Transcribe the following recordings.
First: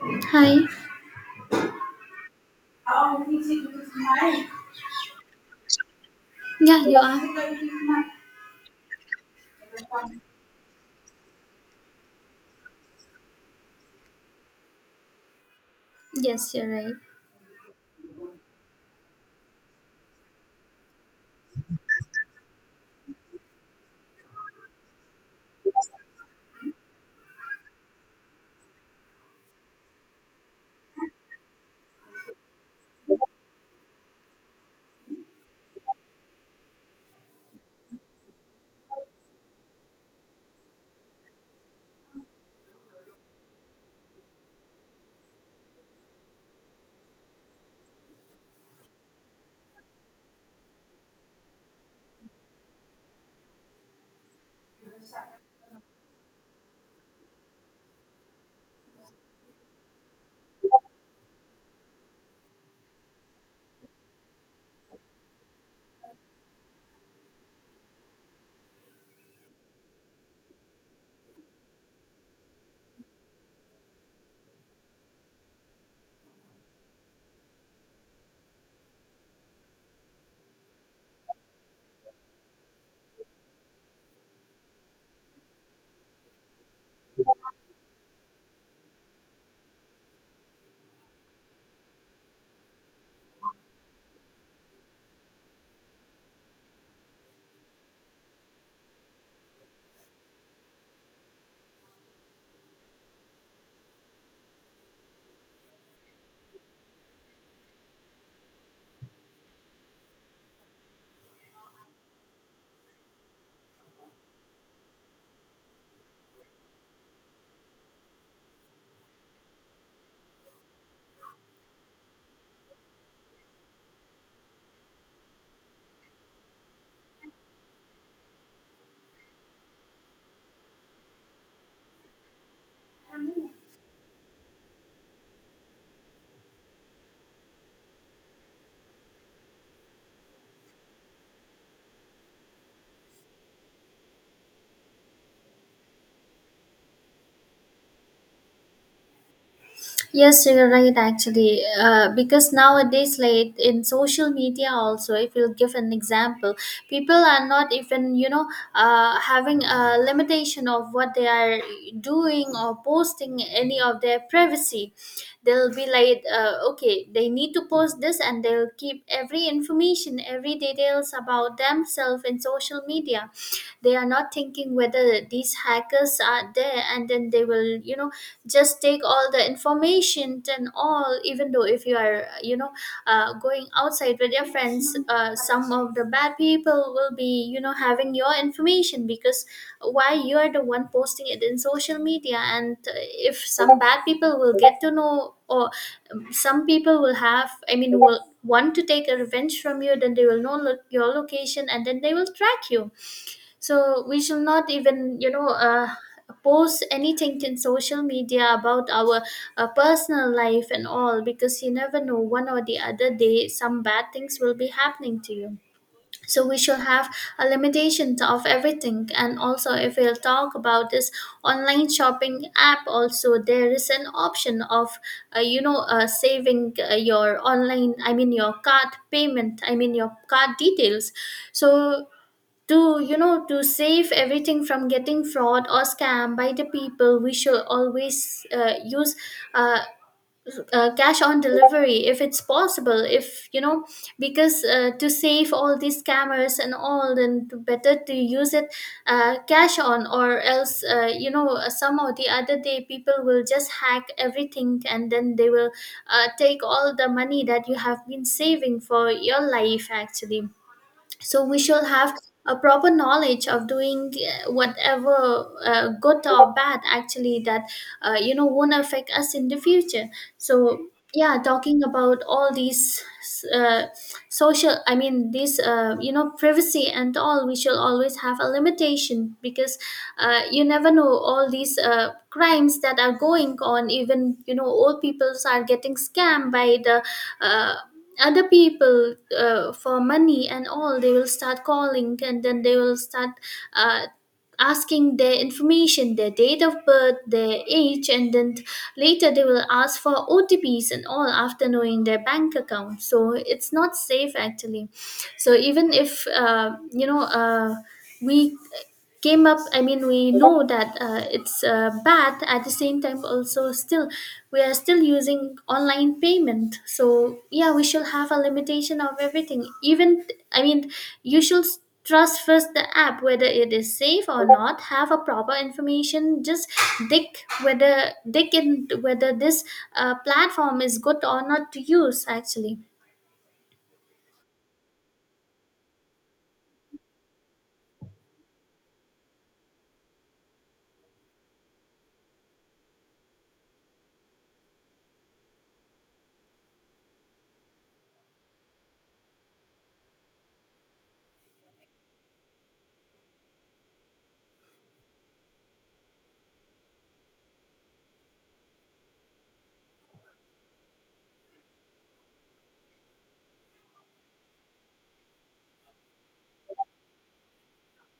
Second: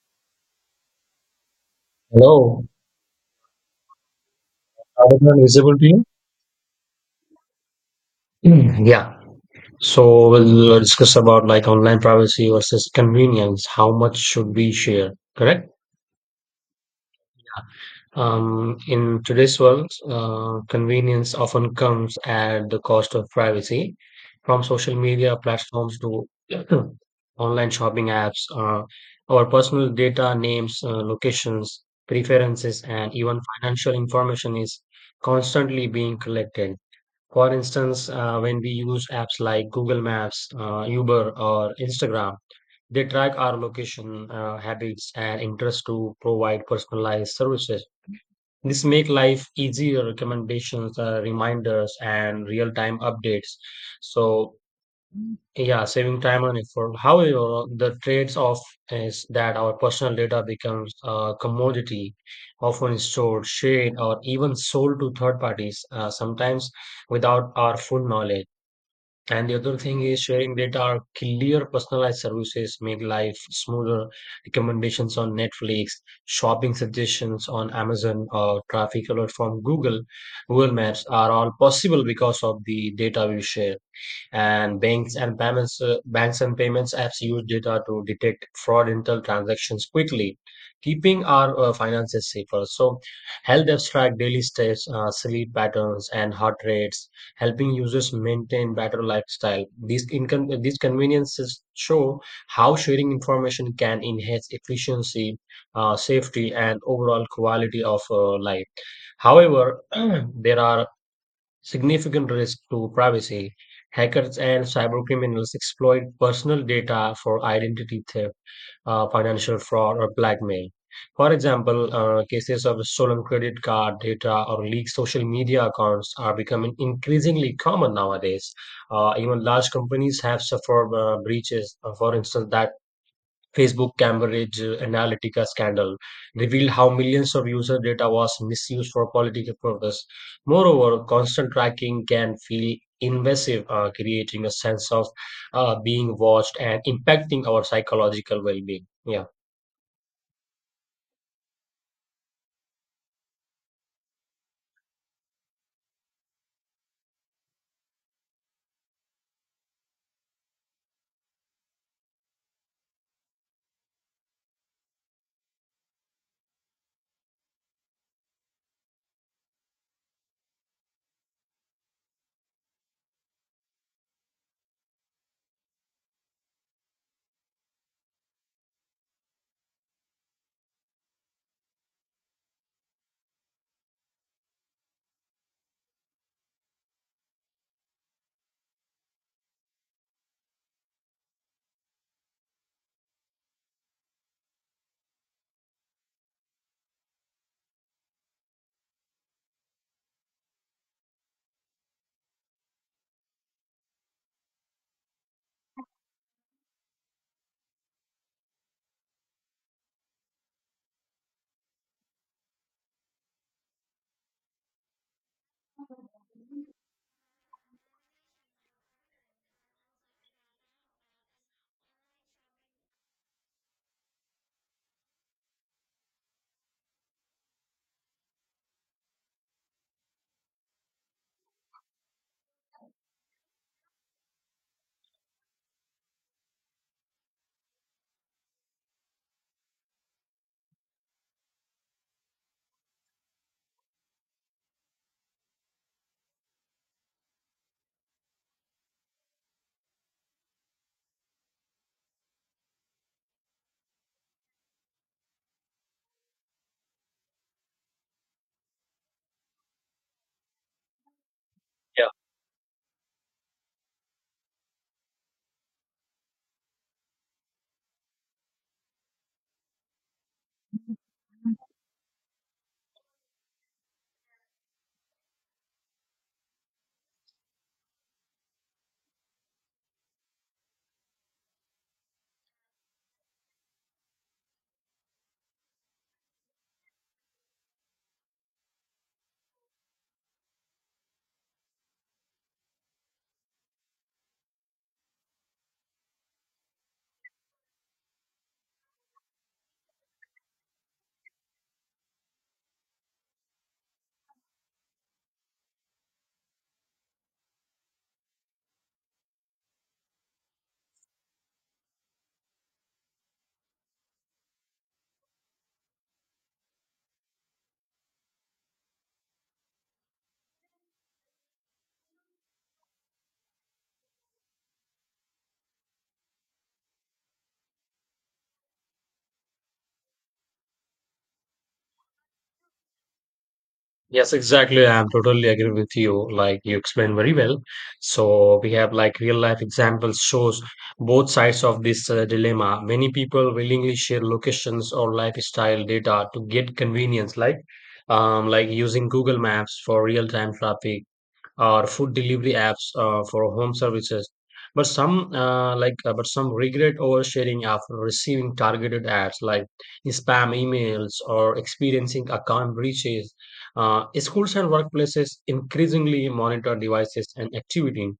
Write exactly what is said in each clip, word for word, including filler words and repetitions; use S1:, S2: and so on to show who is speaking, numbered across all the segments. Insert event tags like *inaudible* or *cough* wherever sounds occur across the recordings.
S1: Hi.
S2: Hello, everyone visible to you?
S1: Yeah, you are.
S2: Mm, yeah. So we'll discuss about like online privacy versus convenience. How much should we share? Correct.
S1: Yes, you're right.
S2: Um, in today's world, uh, convenience often comes at the cost of privacy. From social media platforms to *clears throat* online shopping apps, uh, our personal data, names, uh, locations, preferences, and even financial information is constantly being collected. For instance, uh, when we use apps like Google Maps, uh, Uber, or Instagram, they track our location, uh, habits, and interests to provide personalized services. This make life easier, recommendations, uh, reminders, and real-time updates. So, yeah, saving time and effort. However, the trade off is that our personal data becomes a commodity, often stored, shared, or even sold to third parties, uh, sometimes without our full knowledge. And the other thing is sharing data clear personalized services make life smoother. Recommendations on Netflix, shopping suggestions on Amazon, or traffic alert from Google, Google Maps are all possible because of the data we share, and banks and payments, uh, banks and payments apps use data to detect fraudulent transactions quickly, keeping our uh, finances safer. So health apps track daily steps, uh, sleep patterns, and heart rates, helping users maintain better lifestyle. These income these conveniences show how sharing information can enhance efficiency, uh, safety, and overall quality of uh, life. However, *clears throat* there are significant risk to privacy. Hackers and cybercriminals exploit personal data for identity theft, uh, financial fraud, or blackmail. For example, uh, cases of stolen credit card data or leaked social media accounts are becoming increasingly common nowadays. Uh, even large companies have suffered uh, breaches. Uh, for instance, that Facebook Cambridge uh, Analytica scandal revealed how millions of user data was misused for political purposes. Moreover, constant tracking can feel invasive, uh, creating a sense of uh, being watched and impacting our psychological well-being. Yeah.
S1: Yes, you're right, actually. Uh, because nowadays, like in social media, also, if you give an example, people are not even, you know, uh, having a limitation of what they are doing or posting any of their privacy. They'll be like, uh, okay, they need to post this and they'll keep every information, every details about themselves in social media. They are not thinking whether these hackers are there, and then they will, you know, just take all the information and all, even though if you are, you know, uh, going outside with your friends, uh, some of the bad people will be, you know, having your information. Because why you are the one posting it in social media? And uh, if some bad people will get to know, or um, some people will have, I mean, will want to take a revenge from you, then they will know lo- your location and then they will track you. So we shall not even, you know, uh, post anything in social media about our uh, personal life and all, because you never know, one or the other day some bad things will be happening to you. So we shall have a limitation of everything. And also if we'll talk about this online shopping app, also there is an option of, uh, you know, uh, saving, uh, your online, I mean your card payment, I mean your card details. So to, you know, to save everything from getting fraud or scam by the people, we should always uh, use uh, uh, cash on delivery if it's possible, if you know. Because uh, to save all these scammers and all, then better to use it, uh, cash on, or else, uh, you know, some or the other day people will just hack everything and then they will uh, take all the money that you have been saving for your life, actually. So we should have a proper knowledge of doing, uh, whatever uh, good or bad, actually, that uh, you know, won't affect us in the future. So yeah, talking about all these, uh, social, I mean these, uh, you know, privacy and all, we shall always have a limitation. Because uh, you never know, all these uh, crimes that are going on. Even, you know, old peoples are getting scammed by the uh, other people, uh, for money and all. They will start calling and then they will start uh, asking their information, their date of birth, their age, and then later they will ask for O T Ps and all after knowing their bank account. So it's not safe, actually. So even if uh, you know, uh, we came up I mean we know that uh, it's uh, bad at the same time also, still we are still using online payment. So yeah, we shall have a limitation of everything. Even, I mean, you should s- trust first the app whether it is safe or not, have a proper information, just dig, whether dig in whether this uh, platform is good or not to use, actually.
S2: Yes, exactly. I'm totally agree with you. Like you explained very well. So we have like real life examples shows both sides of this uh, dilemma. Many people willingly share locations or lifestyle data to get convenience, like um, like using Google Maps for real time traffic or food delivery apps uh, for home services, but some uh, like uh, but some regret oversharing after receiving targeted ads like spam emails or experiencing account breaches. Uh, schools and workplaces increasingly monitor devices and activity,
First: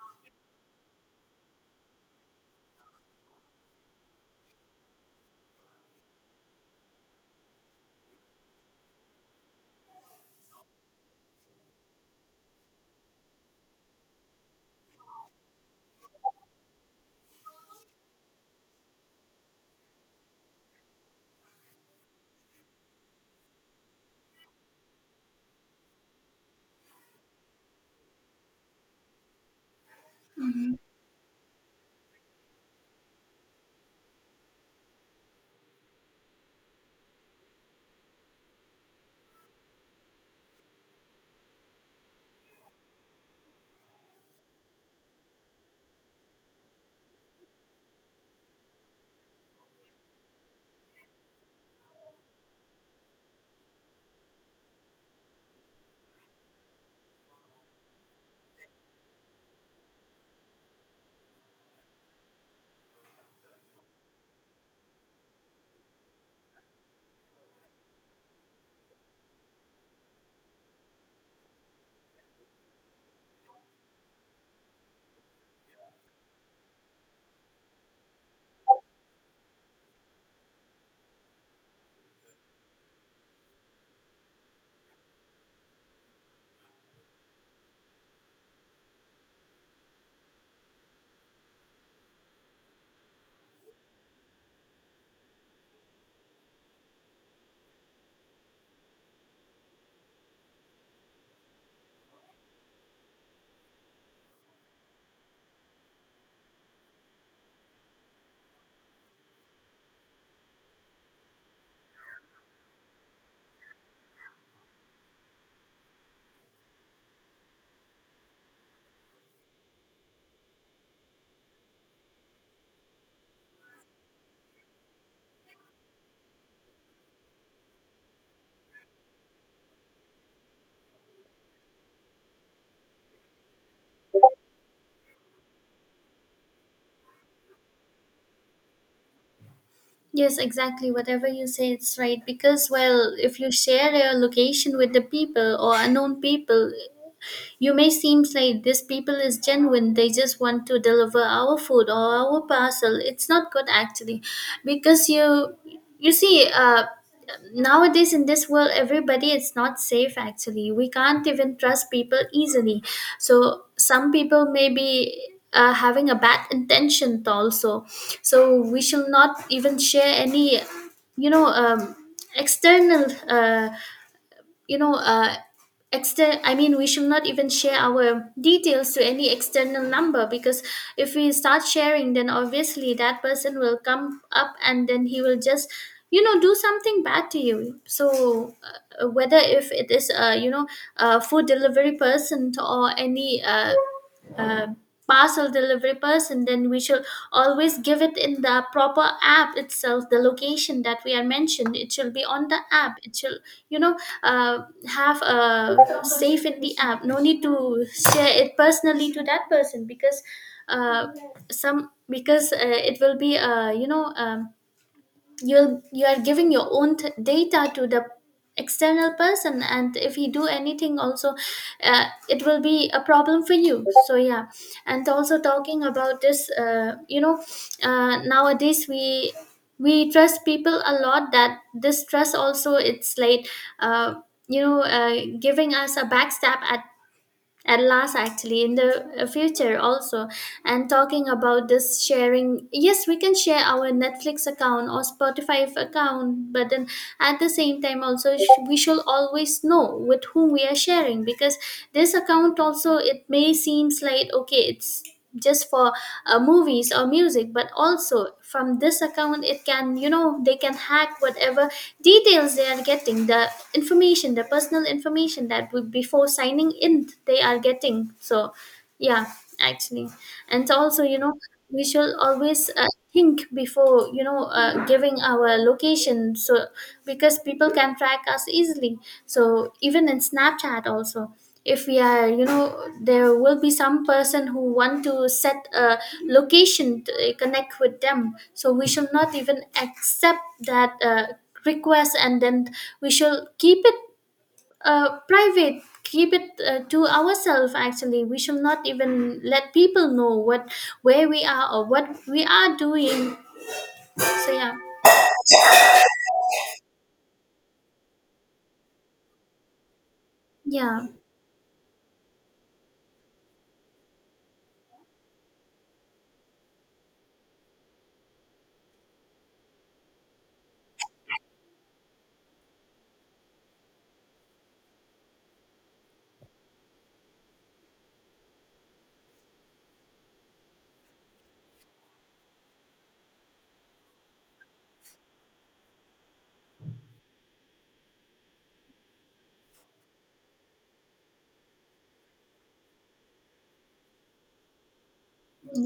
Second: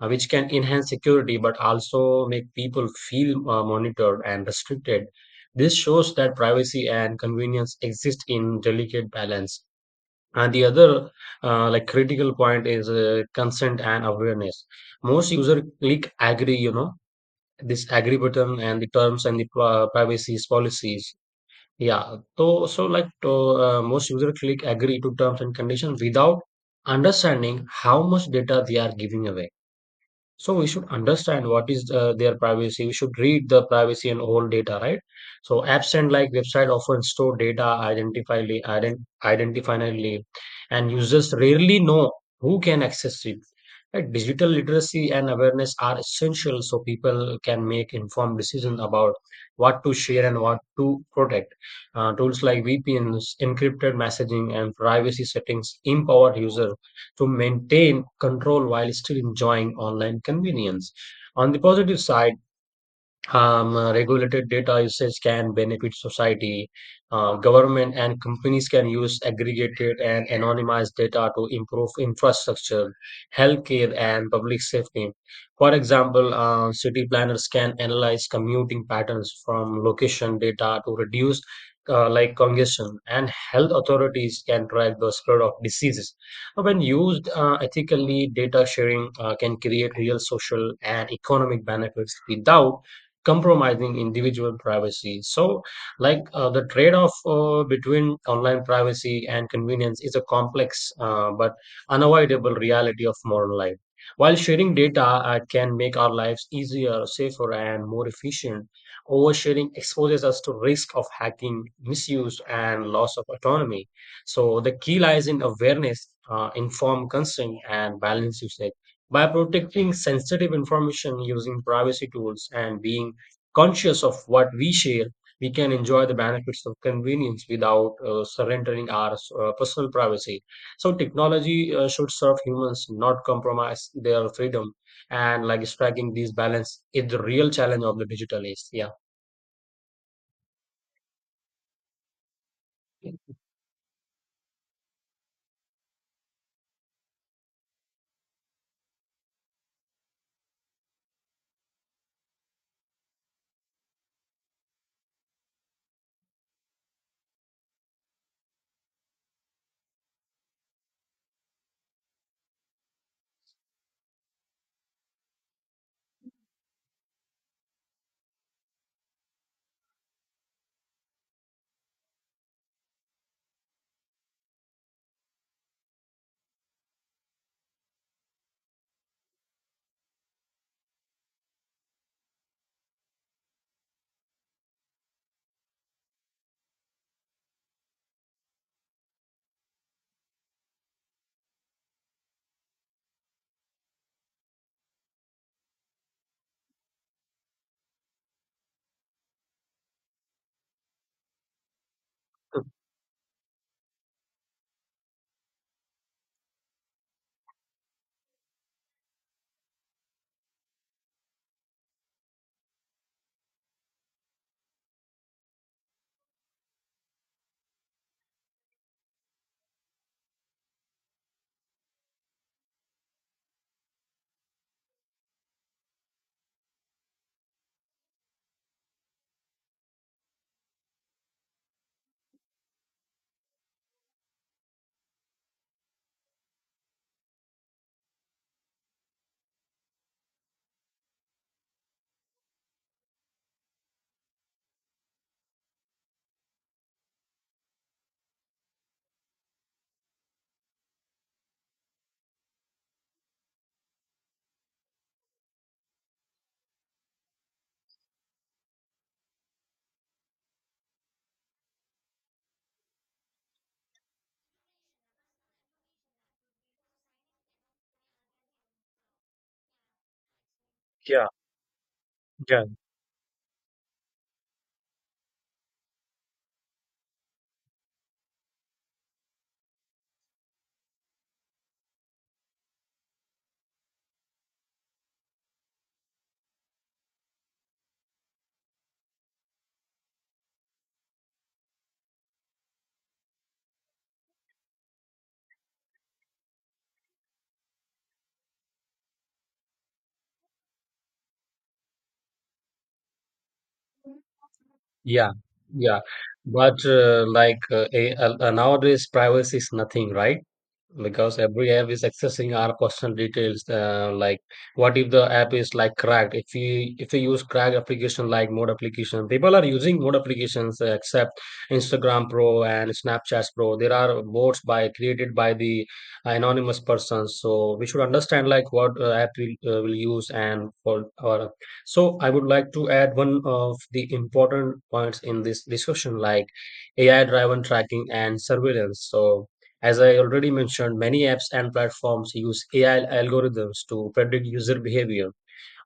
S2: uh, which can enhance security but also make people feel uh, monitored and restricted. This shows that privacy and convenience exist in delicate balance. And the other uh, like critical point is uh, consent and awareness. Most user click agree, you know, this agree button and the terms and the uh, privacy's policies. Yeah. So so like to, uh, most user click agree to terms and conditions without understanding how much data they are giving away. So we should understand what is uh, their privacy. We should read the privacy and all data, right? So apps and like website often store data identifiably, ident- identifiably, and users rarely know who can access it. Right? Digital literacy and awareness are essential so people can make informed decisions about what to share and what to protect. Uh, tools like V P Ns, encrypted messaging, and privacy settings empower users to maintain control while still enjoying online convenience. On the positive side, um, uh, regulated data usage can benefit society. Uh, government and companies can use aggregated and anonymized data to improve infrastructure, healthcare, and public safety. For example, uh, city planners can analyze commuting patterns from location data to reduce uh, like congestion, and health authorities can track the spread of diseases. Uh, When used uh, ethically, data sharing uh, can create real social and economic benefits without compromising individual privacy. So, like uh, the trade off uh, between online privacy and convenience is a complex uh, but unavoidable reality of modern life. While sharing data uh, can make our lives easier, safer, and more efficient, oversharing exposes us to risk of hacking, misuse, and loss of autonomy. So the key lies in awareness, uh, informed consent, and balanced usage. By protecting sensitive information using privacy tools and being conscious of what we share, we can enjoy the benefits of convenience without uh, surrendering our uh, personal privacy. So, technology uh, should serve humans, not compromise their freedom. And like striking this balance is the real challenge of the digital age. Yeah.
S1: Yes, exactly. Whatever you say, it's right. Because, well, if you share your location with the people or unknown people, you may seem like this people is genuine, they just want to deliver our food or our parcel. It's not good, actually, because you you see, uh, nowadays in this world, everybody is not safe, actually. We can't even trust people easily. So some people may be. Uh, having a bad intention also. So we shall not even share any, you know, um, external, uh, you know, uh extern I mean we should not even share our details to any external number. Because if we start sharing, then obviously that person will come up and then he will just, you know, do something bad to you. So uh, whether if it is, uh, you know, a food delivery person or any, uh, uh, parcel delivery person, then we should always give it in the proper app itself, the location that we are mentioned, it should be on the app, it should, you know, uh, have a safe in the app, no need to share it personally to that person. Because uh, some because uh, it will be, uh, you know, um, you'll you are giving your own th- data to the external person, and if he do anything also, uh, it will be a problem for you. So yeah. And also talking about this, uh, you know, uh, nowadays, we we trust people a lot, that this trust also, it's like uh, you know, uh, giving us a backstab at at last, actually, in the uh, future also. And talking about this sharing, yes, we can share our Netflix account or Spotify account, but then at the same time also, sh- we should always know with whom we are sharing. Because this account also, it may seems like okay, it's just for uh, movies or music, but also from this account, it can, you know, they can hack whatever details they are getting, the information, the personal information, that would, before signing in, they are getting. So yeah, actually, and also, you know, we should always uh, think before, you know, uh, giving our location. So because people can track us easily. So even in Snapchat also, if we are, you know, there will be some person who want to set a location to uh, connect with them. So we should not even accept that uh, request, and then we should keep it uh, private. Keep it uh, to ourselves. Actually, we should not even let people know what, where we are or what we are doing. So yeah,
S2: Yeah, yeah, but uh, like uh, a, uh, nowadays, privacy is nothing, right?
S1: yeah,
S2: Because every app is accessing our personal details, uh, like what if the app is like cracked, if we if we use cracked application like mode application. People are using mode applications, uh, except Instagram Pro and Snapchat Pro. There are bots by created by the anonymous persons, so we should understand like what uh, app we uh, will use, and for our, so I would like to add one of the important points in this discussion, like AI driven tracking and surveillance. So as I already mentioned, many apps and platforms use A I algorithms to predict user behavior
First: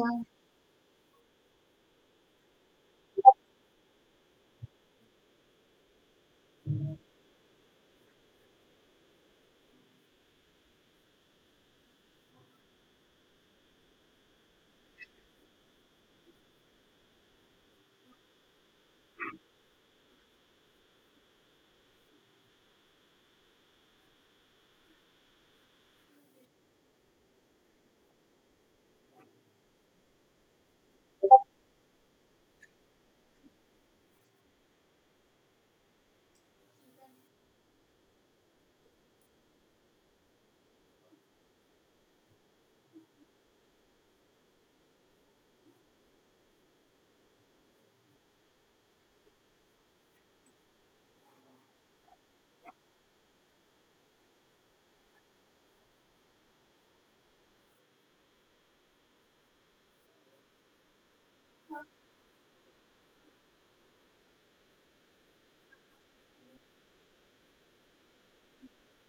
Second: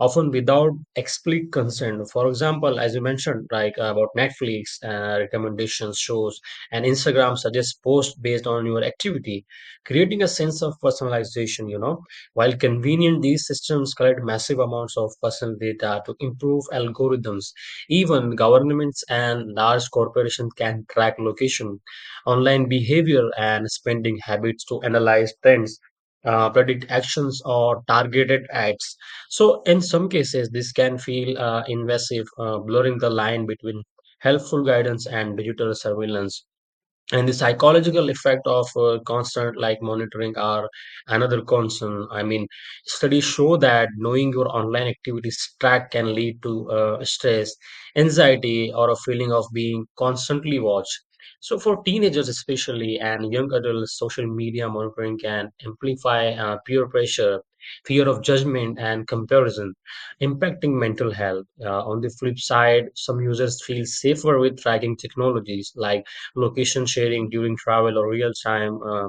S2: often without explicit consent. For example, as you mentioned, like uh, about Netflix uh, recommendations, shows, and Instagram suggests posts based on your activity, creating a sense of personalization. You know, while convenient, these systems collect massive amounts of personal data to improve algorithms. Even governments and large corporations can track location, online behavior, and spending habits to analyze trends. Uh, predict actions or targeted ads. So, in some cases, this can feel uh, invasive, uh, blurring the line between helpful guidance and digital surveillance. And the psychological effect of uh, constant like monitoring are another concern. I mean, studies show that knowing your online activities track can lead to uh, stress, anxiety, or a feeling of being constantly watched. So for teenagers especially and young adults, social media monitoring can amplify uh, peer pressure, fear of judgment, and comparison, impacting mental health. Uh, on the flip side, some users feel safer with tracking technologies like location sharing during travel or real-time uh,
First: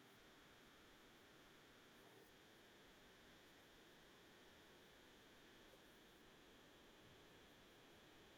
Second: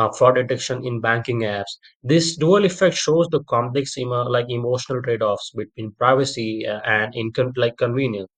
S2: uh, fraud detection in banking apps. This dual effect shows the complex emo- like emotional trade-offs between privacy uh, and income like convenience.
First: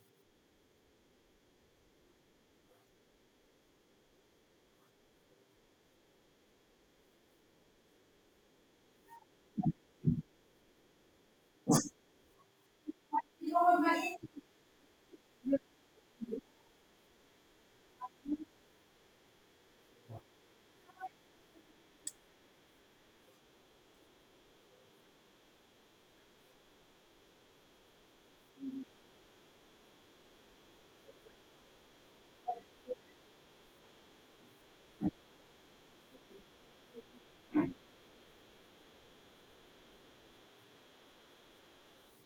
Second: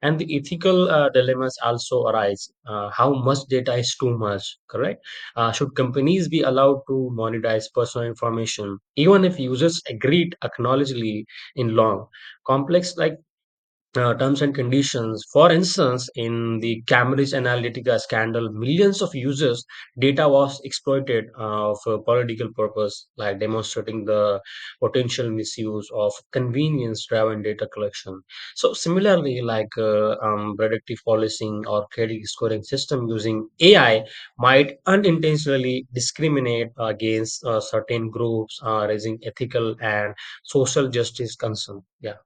S2: And the ethical uh, dilemmas also arise. Uh, how much data is too much, correct? Uh, should companies be allowed to monetize personal information, even if users agreed acknowledgedly in long, complex like
S1: yeah.
S2: uh, terms and conditions. For instance, in the Cambridge Analytica scandal, millions of users' data was exploited uh, for political purpose, like demonstrating the potential misuse of convenience-driven data collection. So similarly, like uh, um, predictive policing or credit scoring system using A I might unintentionally discriminate against uh, certain groups, uh, raising ethical and social justice concern. Yeah,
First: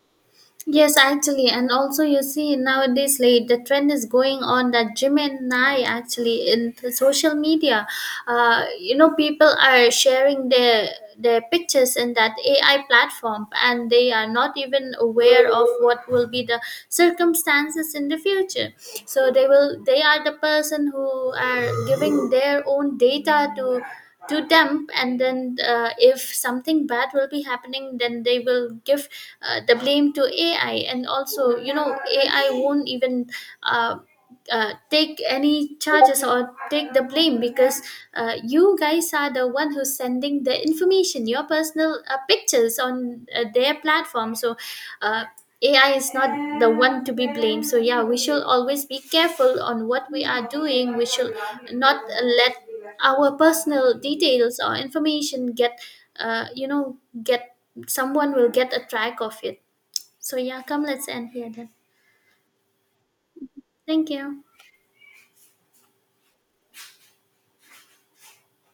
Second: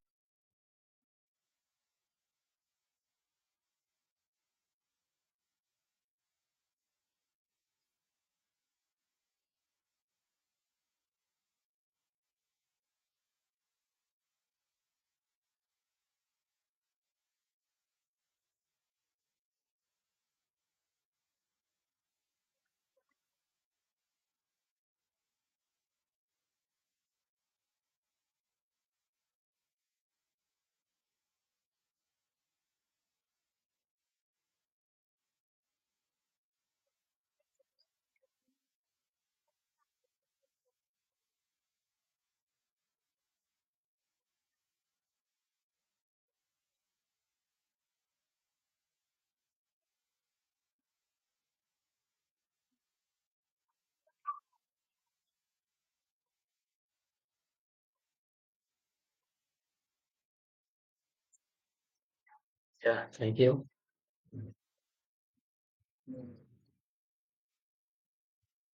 S1: Yes, actually, and also you see nowadays, like the trend is going on that Jim and I, actually, in the social media, uh, you know, people are sharing their their pictures in that A I platform, and they are not even aware of what will be the circumstances in the future. So they will, they are the person who are giving their own data to to dump, and then uh, if something bad will be happening, then they will give uh, the blame to ai. And also, you know, ai won't even uh, uh, take any charges or take the blame. Because uh, you guys are the one who's sending the information, your personal uh, pictures on uh, their platform. So uh, ai is not the one to be blamed. So yeah, we should always be careful on what we are doing. We should not uh, let our personal details or information get uh, you know, get, someone will get a track of it. So yeah, come, let's end here then.
S2: yeah. Thank you.
S1: Thank you.